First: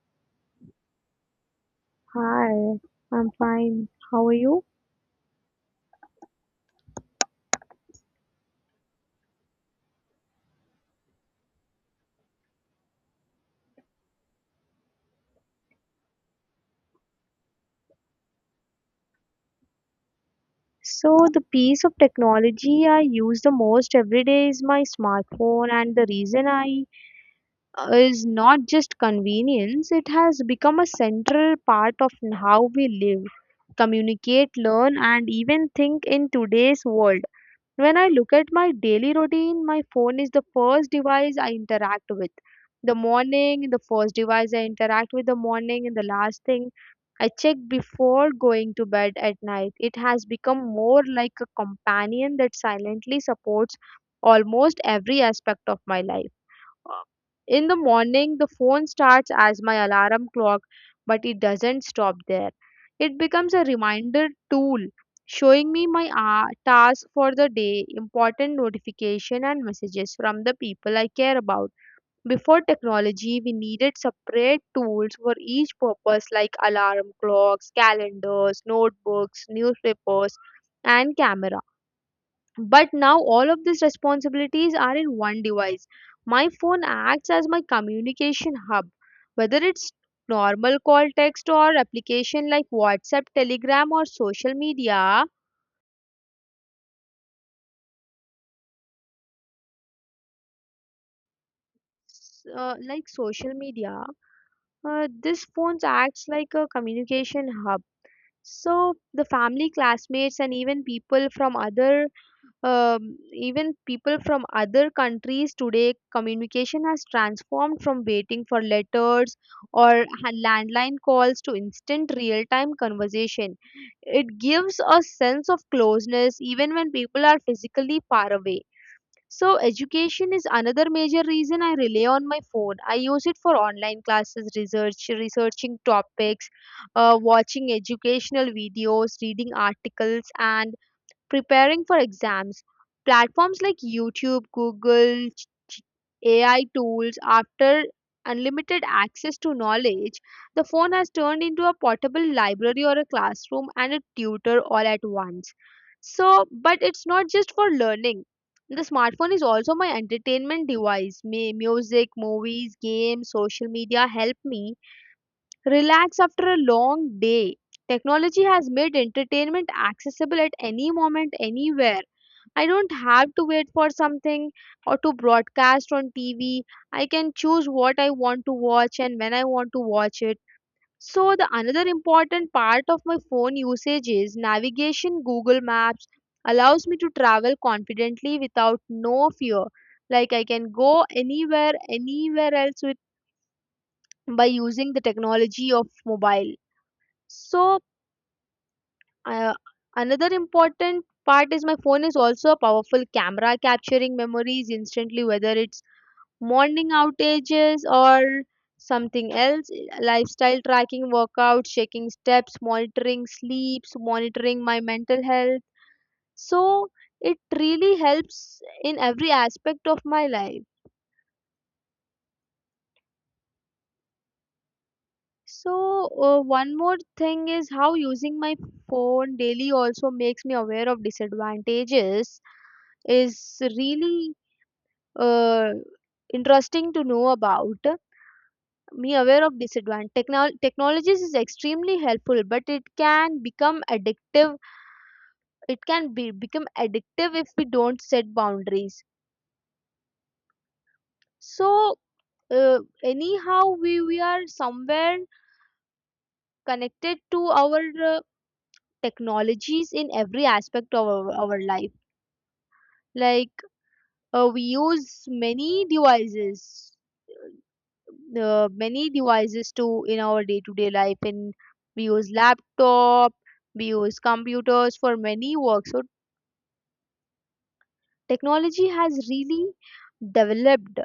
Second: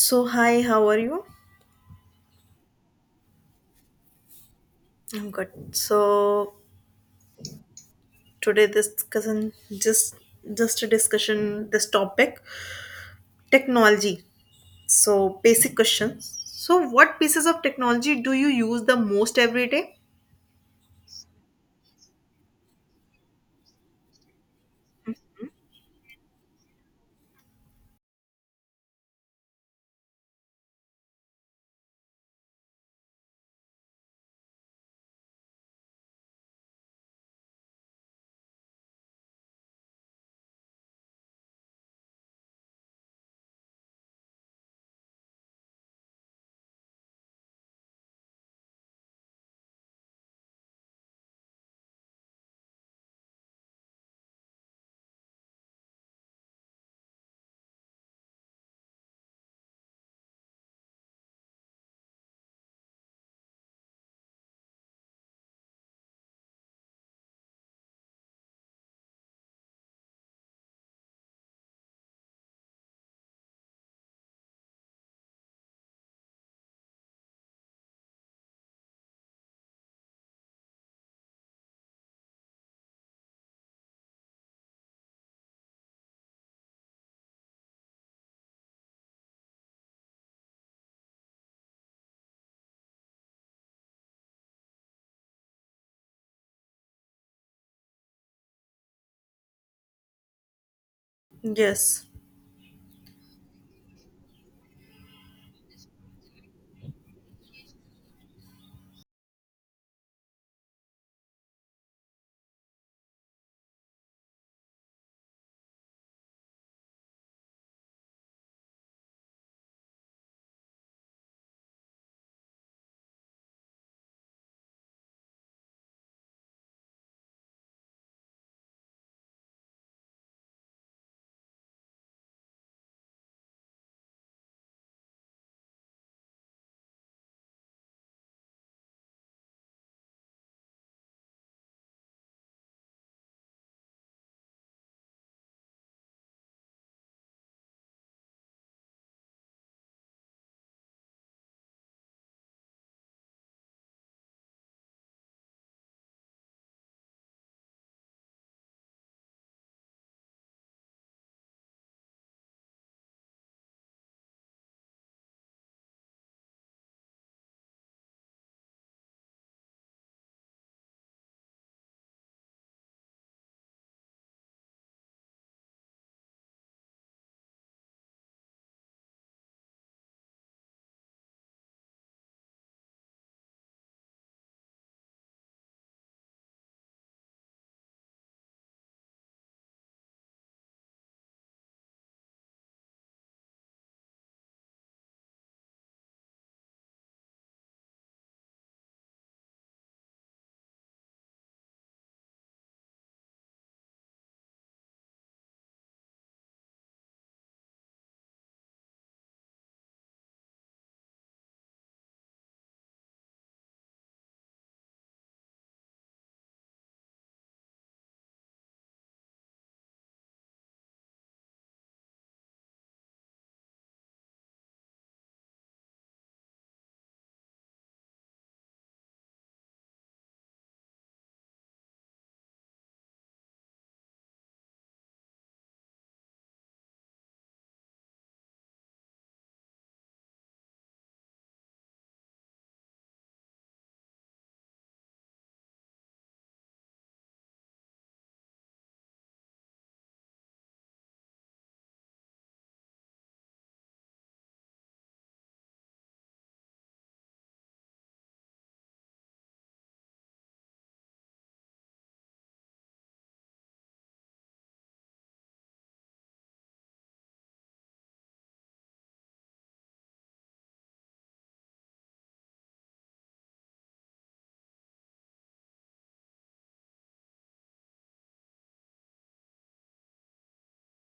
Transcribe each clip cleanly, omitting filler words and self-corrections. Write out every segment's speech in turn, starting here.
So hi, how are you? Hi, I'm fine. How are you? I'm good. So today this discussion just a discussion this topic technology. So basic questions. So what pieces of technology do you use the most every day? So, the piece of technology I use the most every day is my smartphone, and the reason I is not just convenience, it has become a central part of how we live, communicate, learn, and even think in today's world. When I look at my daily routine, my phone is the first device I interact with. The morning, the first device I interact with the morning, and the last thing I check before going to bed at night. It has become more like a companion that silently supports almost every aspect of my life. In the morning, the phone starts as my alarm clock, but it doesn't stop there. It becomes a reminder tool showing me my task for the day, important notification and messages from the people I care about. Before technology, we needed separate tools for each purpose like alarm clocks, calendars, notebooks, newspapers, and camera. But now all of these responsibilities are in one device. My phone acts as my communication hub, whether it's normal call text or application like WhatsApp, Telegram, or social media. Yes. Like social media, this phone acts like a communication hub. So the family, classmates, and even people from other countries today, communication has transformed from waiting for letters or landline calls to instant real-time conversation. It gives a sense of closeness even when people are physically far away. So, education is another major reason I rely on my phone. I use it for online classes, researching topics, watching educational videos, reading articles, and preparing for exams. Platforms like YouTube, Google, AI tools, after unlimited access to knowledge, the phone has turned into a portable library or a classroom and a tutor all at once. So, but it's not just for learning. The smartphone is also my entertainment device. May music, movies, games, social media help me relax after a long day. Technology has made entertainment accessible at any moment, anywhere. I don't have to wait for something or to broadcast on TV. I can choose what I want to watch and when I want to watch it. So the another important part of my phone usage is navigation. Google Maps allows me to travel confidently without no fear. Like I can go anywhere else with by using the technology of mobile. So, uh, another important part is my phone is also a powerful camera capturing memories instantly, whether it's morning outages or something else, lifestyle tracking, workouts, checking steps, monitoring sleeps, monitoring my mental health. So, it really helps in every aspect of my life. So, one more thing is how using my phone daily also makes me aware of disadvantages is really uh, interesting to know about. Me aware of disadvantage. Technologies is extremely helpful, but it can become addictive. It can be become addictive if we don't set boundaries. So, uh, anyhow, we are somewhere connected to our technologies in every aspect of our life, like we use many devices to in our day to day life, and we use laptop we use computers for many work. So technology has really developed.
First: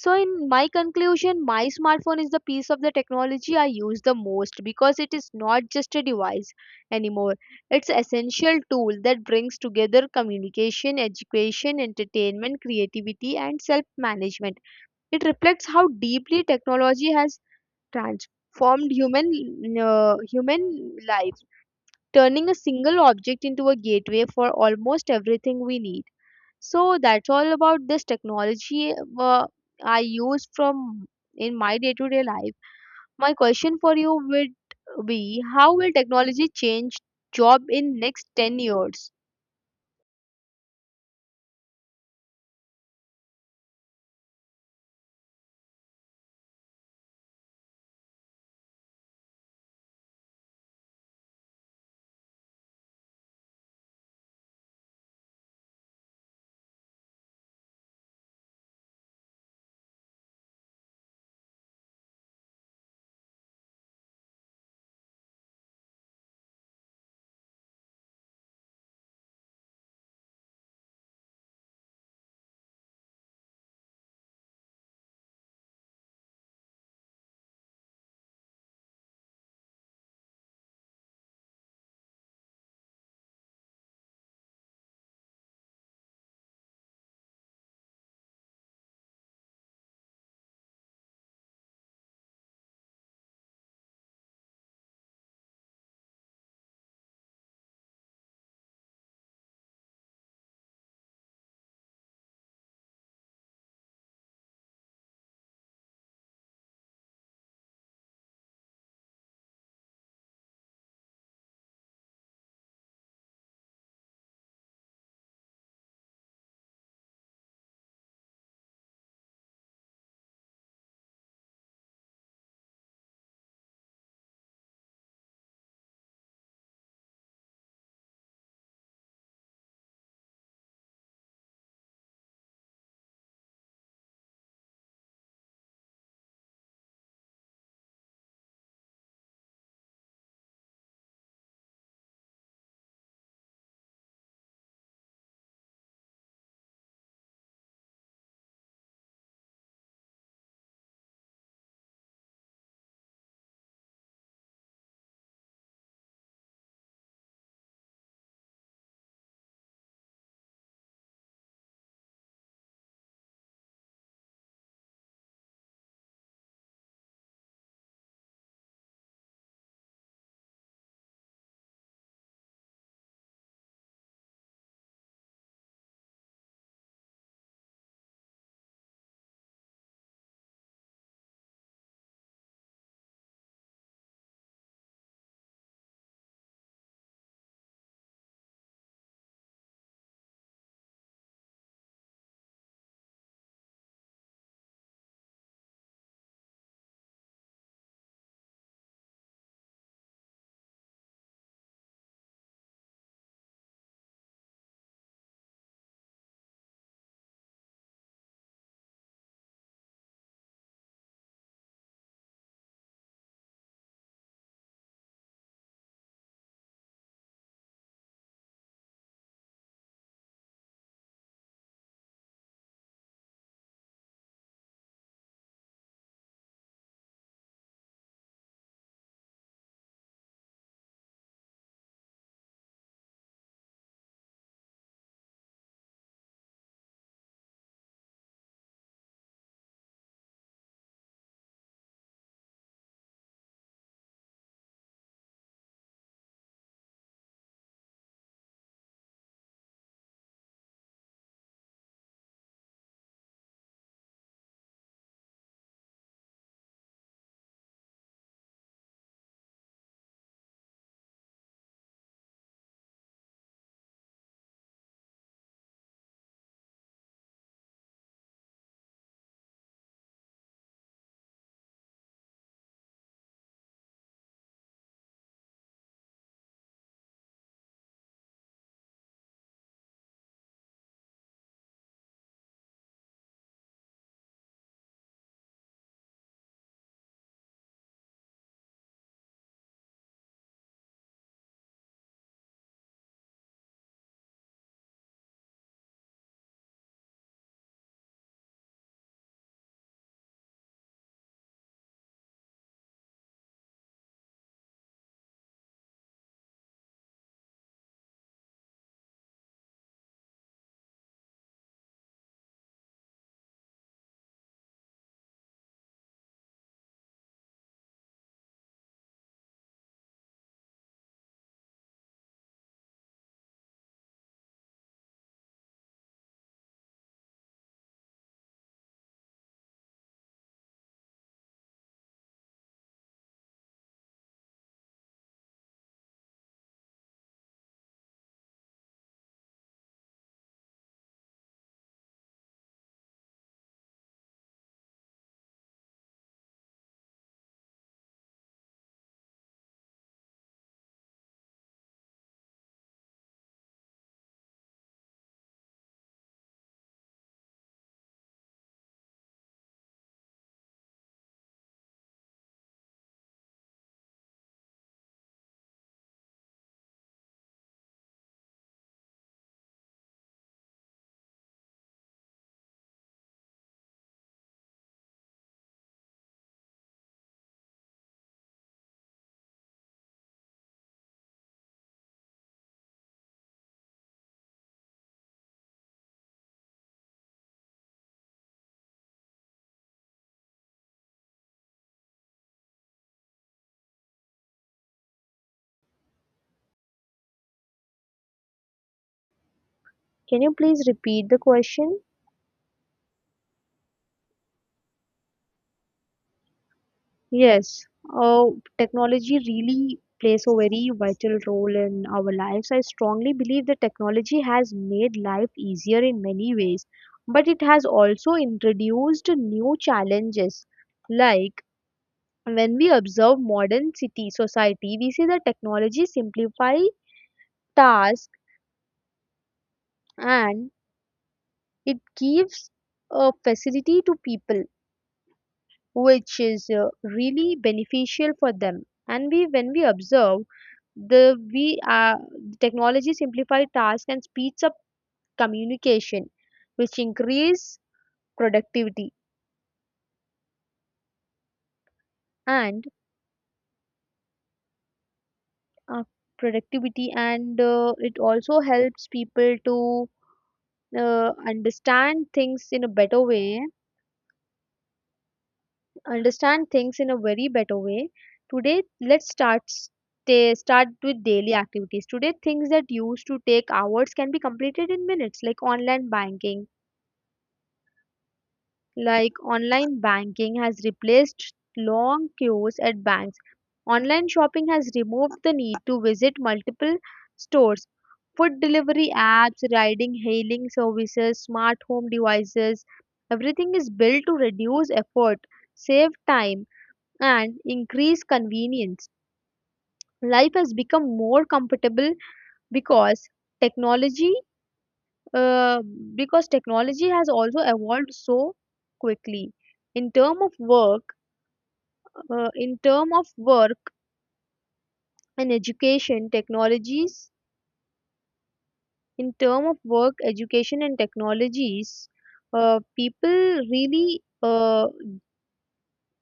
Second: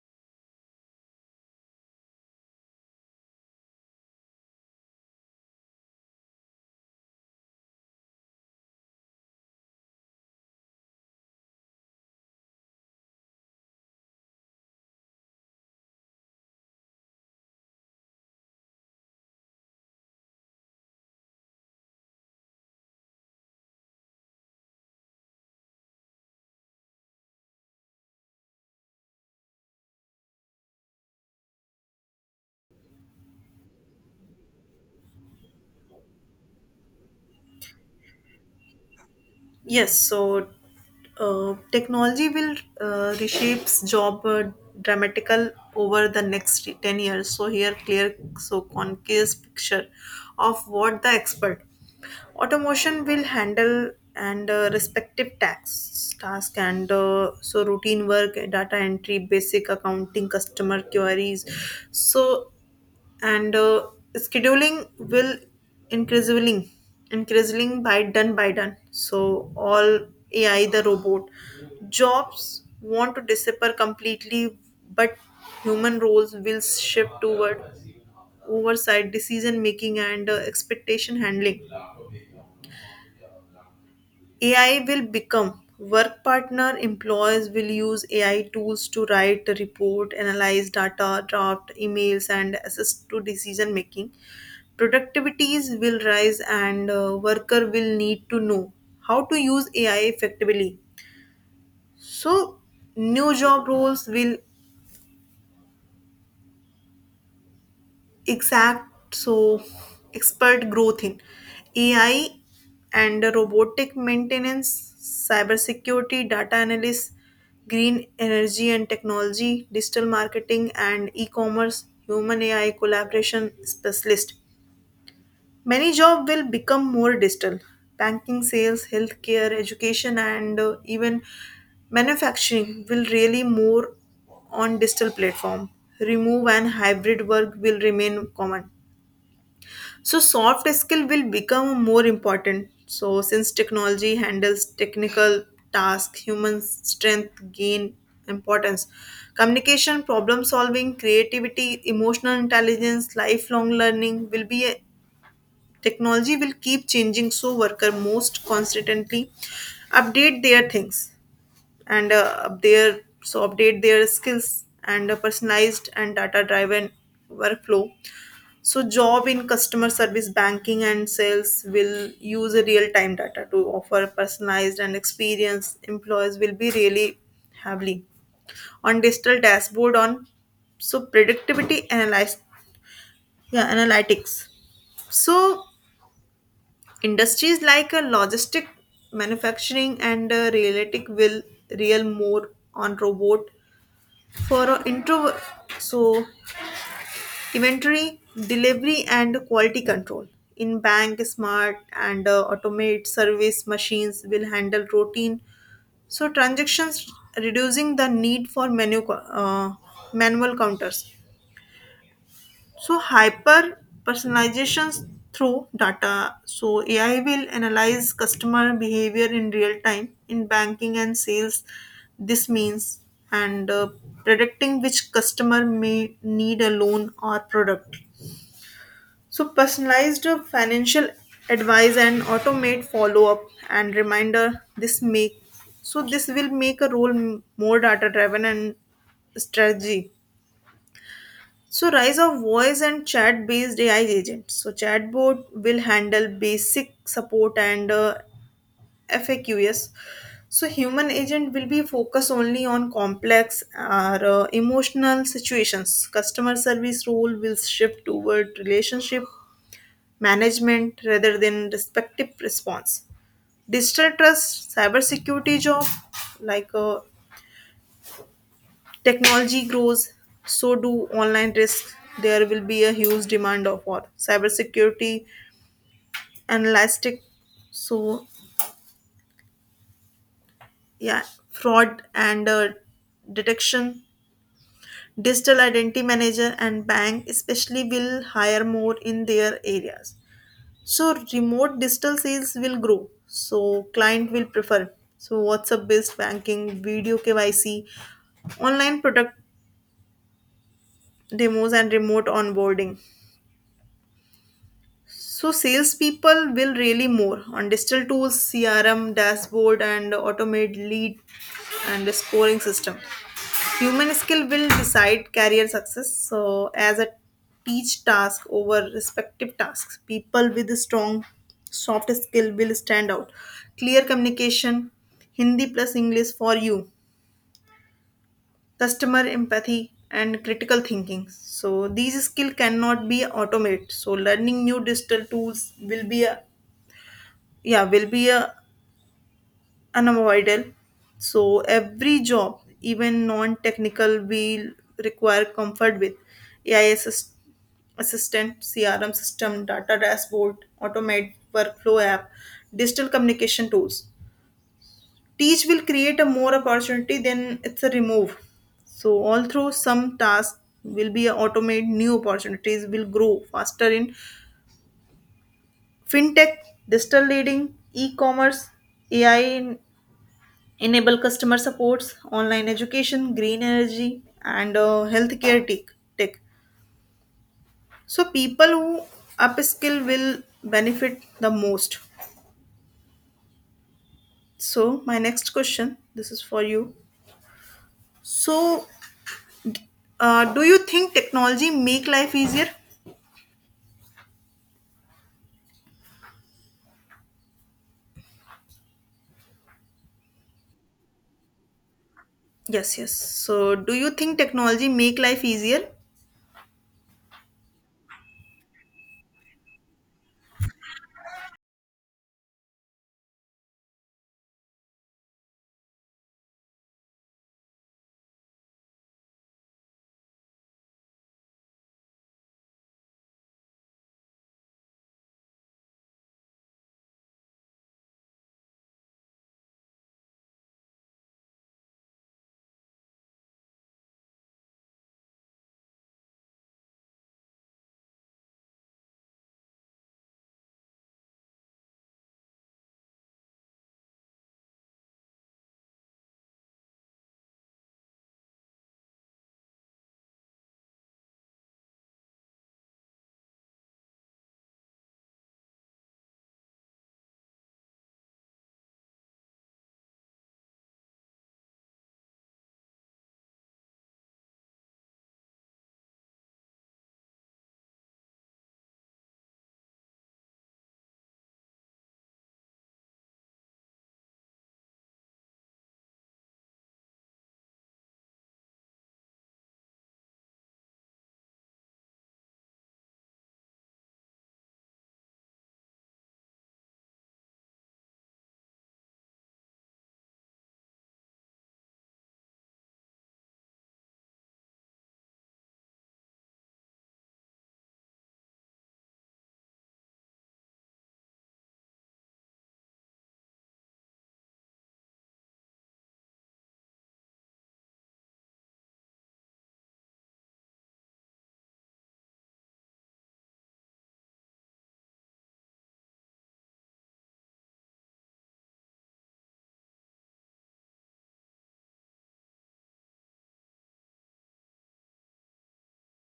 So, in my conclusion, my smartphone is the piece of the technology I use the most because it is not just a device anymore. It's an essential tool that brings together communication, education, entertainment, creativity, and self management. It reflects how deeply technology has transformed human life, turning a single object into a gateway for almost everything we need. So that's all about this technology uh, I use from in my day-to-day life. My question for you would be, how will technology change job in next 10 years? Yes. So technology will reshapes job dramatical over the next 10 years, so here clear so concise picture of what the expert. Automation will handle and respective tax task and so routine work, data entry, basic accounting, customer queries. So and scheduling will increasingly increasingly by done by done. So all AI the robot jobs want to disappear completely, but human roles will shift toward oversight, decision making, and expectation handling. AI will become work partner. Employers will use AI tools to write, a report, analyze data, draft emails, and assist to decision making. Productivities will rise, and worker will need to know how to use AI effectively. So, new job roles will exact so expert growth in ai and robotic maintenance, cybersecurity, data analysis, green energy and technology, digital marketing and e-commerce, human ai collaboration specialist. Many jobs will become more digital: banking, sales, healthcare, education, and even manufacturing will really more on digital platform. Remove and hybrid work will remain common, so soft skill will become more important. So since technology handles technical tasks, human strength gain importance. Communication, problem solving, creativity, emotional intelligence, lifelong learning will be a technology will keep changing so worker most constantly update their things and up their so update their skills and a personalized and data driven workflow. So job in customer service, banking and sales will use a real time data to offer personalized and experience employees will be really heavily on digital dashboard on so productivity analyze, yeah, analytics. So industries like a logistic, manufacturing, and realistic will real more on robot for introvert, so inventory delivery and quality control. In bank, smart and automate service machines will handle routine so transactions, reducing the need for uh, manual counters. So hyper personalizations through data so ai will analyze customer behavior in real time in banking and sales. This means and predicting which customer may need a loan or product, so personalized financial advice and automate follow up and reminder. This make so this will make a role more data driven and strategy. So rise of voice and chat based AI agents. So chatbot will handle basic support and FAQs. So human agent will be focused only on complex or emotional situations. Customer service role will shift toward relationship management rather than respective response. Digital trust, cybersecurity job, like technology grows, so do online risk. There will be a huge demand of for cybersecurity, analytic, so yeah, fraud and detection. Digital identity manager and bank especially will hire more in their areas. So remote digital sales will grow. So client will prefer. So WhatsApp based banking, video KYC, online product demos and remote onboarding. So salespeople will really more on digital tools, CRM, dashboard and automate lead and scoring system. Human skill will decide career success. So, as a teach task over respective tasks, people with a strong soft skill will stand out. Clear communication, Hindi plus English for you, customer empathy, and critical thinking. So, these skill cannot be automated. So, learning new digital tools will be a yeah will be a unavoidable. So every job, even non-technical, will require comfort with AI assist- assistant, CRM system, data dashboard, automate workflow app, digital communication tools. Teach will create a more opportunity than it's a remove. So although some tasks will be automated, new opportunities will grow faster in fintech, digital leading, e-commerce, AI enable customer supports, online education, green energy, and healthcare tech. So people who upskill will benefit the most. So my next question, this is for you. So, do you think technology make life easier? Can you please repeat the question? Yes, yes. So, do you think technology make life easier? Yes, uh, technology really plays a very vital role in our lives. I strongly believe that technology has made life easier in many ways, but it has also introduced new challenges. Like when we observe modern city society, we see that technology simplifies tasks and it gives a facility to people, which is really beneficial for them. And we, when we observe. The we uh, the technology simplifies tasks and speeds up communication, which increase productivity and uh, productivity, and it also helps people to understand things in a better way. Understand things in a very better way. Today, let's start with daily activities. Today, things that used to take hours can be completed in minutes, like online banking has replaced long queues at banks. Online shopping has removed the need to visit multiple stores. Food delivery apps, riding hailing services, smart home devices, everything is built to reduce effort, save time, and increase convenience. Life has become more comfortable because technology uh, because technology has also evolved so quickly in term of work, uh, in term of work and education technologies, in term of work education and technologies people really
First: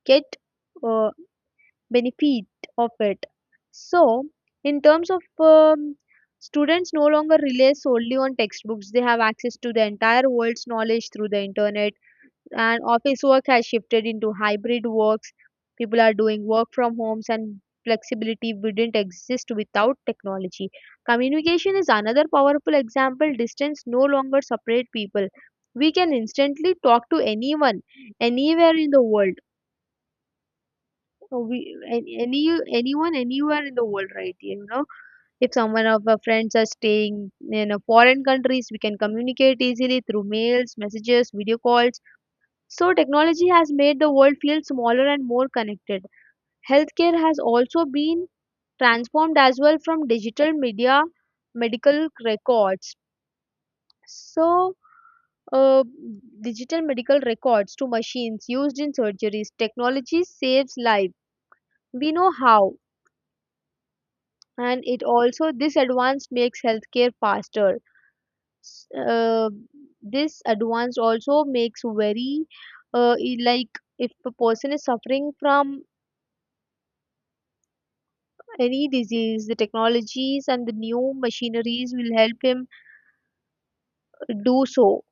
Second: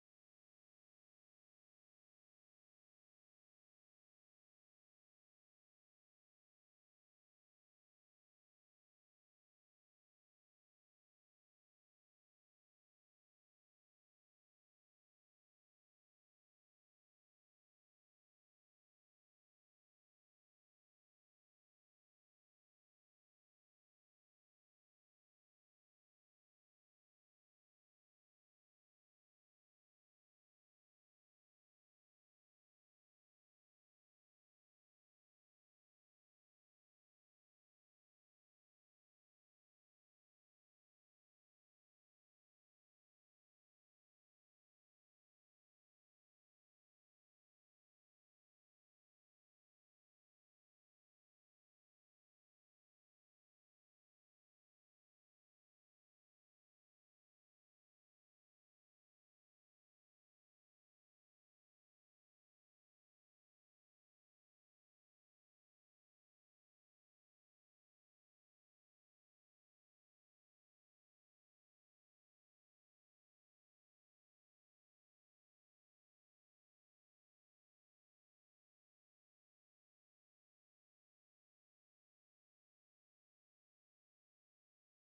get uh, benefit of it. So, in terms of, students no longer rely solely on textbooks. They have access to the entire world's knowledge through the internet, and office work has shifted into hybrid works. People are doing work from homes, and flexibility wouldn't exist without technology. Communication is another powerful example. Distance no longer separate people. We can instantly talk to anyone anywhere in the world. We, an- any anyone anywhere in the world, right. If someone of our friends are staying in a foreign countries, we can communicate easily through mails, messages, video calls. So, technology has made the world feel smaller and more connected. Healthcare has also been transformed as well from digital medical records. So, uh, digital medical records to machines used in surgeries. Technology saves life. We know how, and it also this advance makes healthcare faster. S- Uh, this advance also makes very like if a person is suffering from any disease, the technologies and the new machineries will help him do so.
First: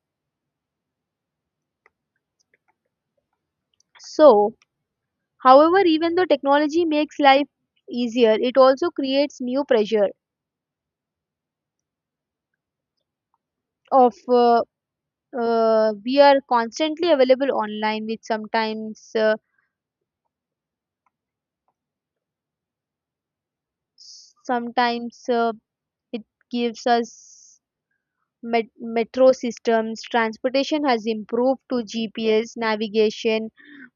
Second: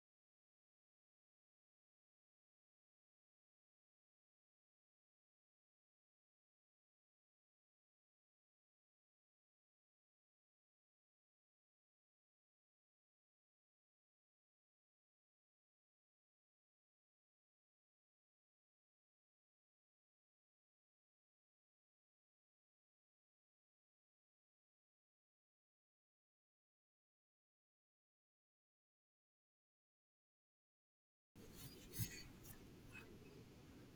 So, however, even though technology makes life easier, it also creates new pressure of we are constantly available online, which sometimes it gives us metro systems. Transportation has improved to GPS navigation,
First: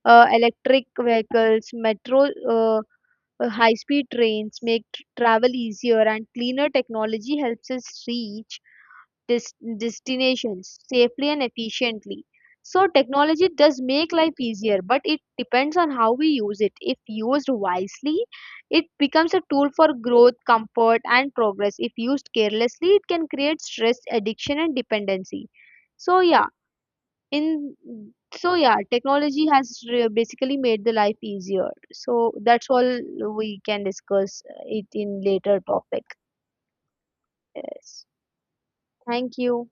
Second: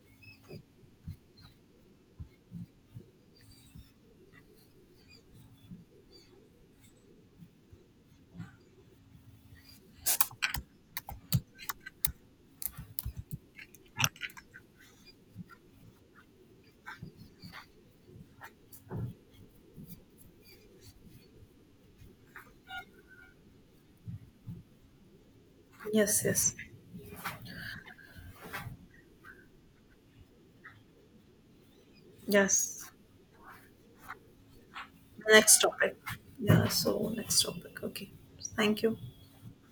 electric vehicles, metro. High-speed trains make travel easier and cleaner. Technology helps us reach destinations safely and efficiently. So technology does make life easier, but it depends on how we use it. If used wisely, it becomes a tool for growth, comfort, and progress. If used carelessly, it can create stress, addiction, and dependency. Yes, So yeah, yes, in technology has basically made the life easier, so that's yes. all. We can discuss it in Next later topic. topic. Yeah. So next topic. Yes, Okay. Thank you. thank you.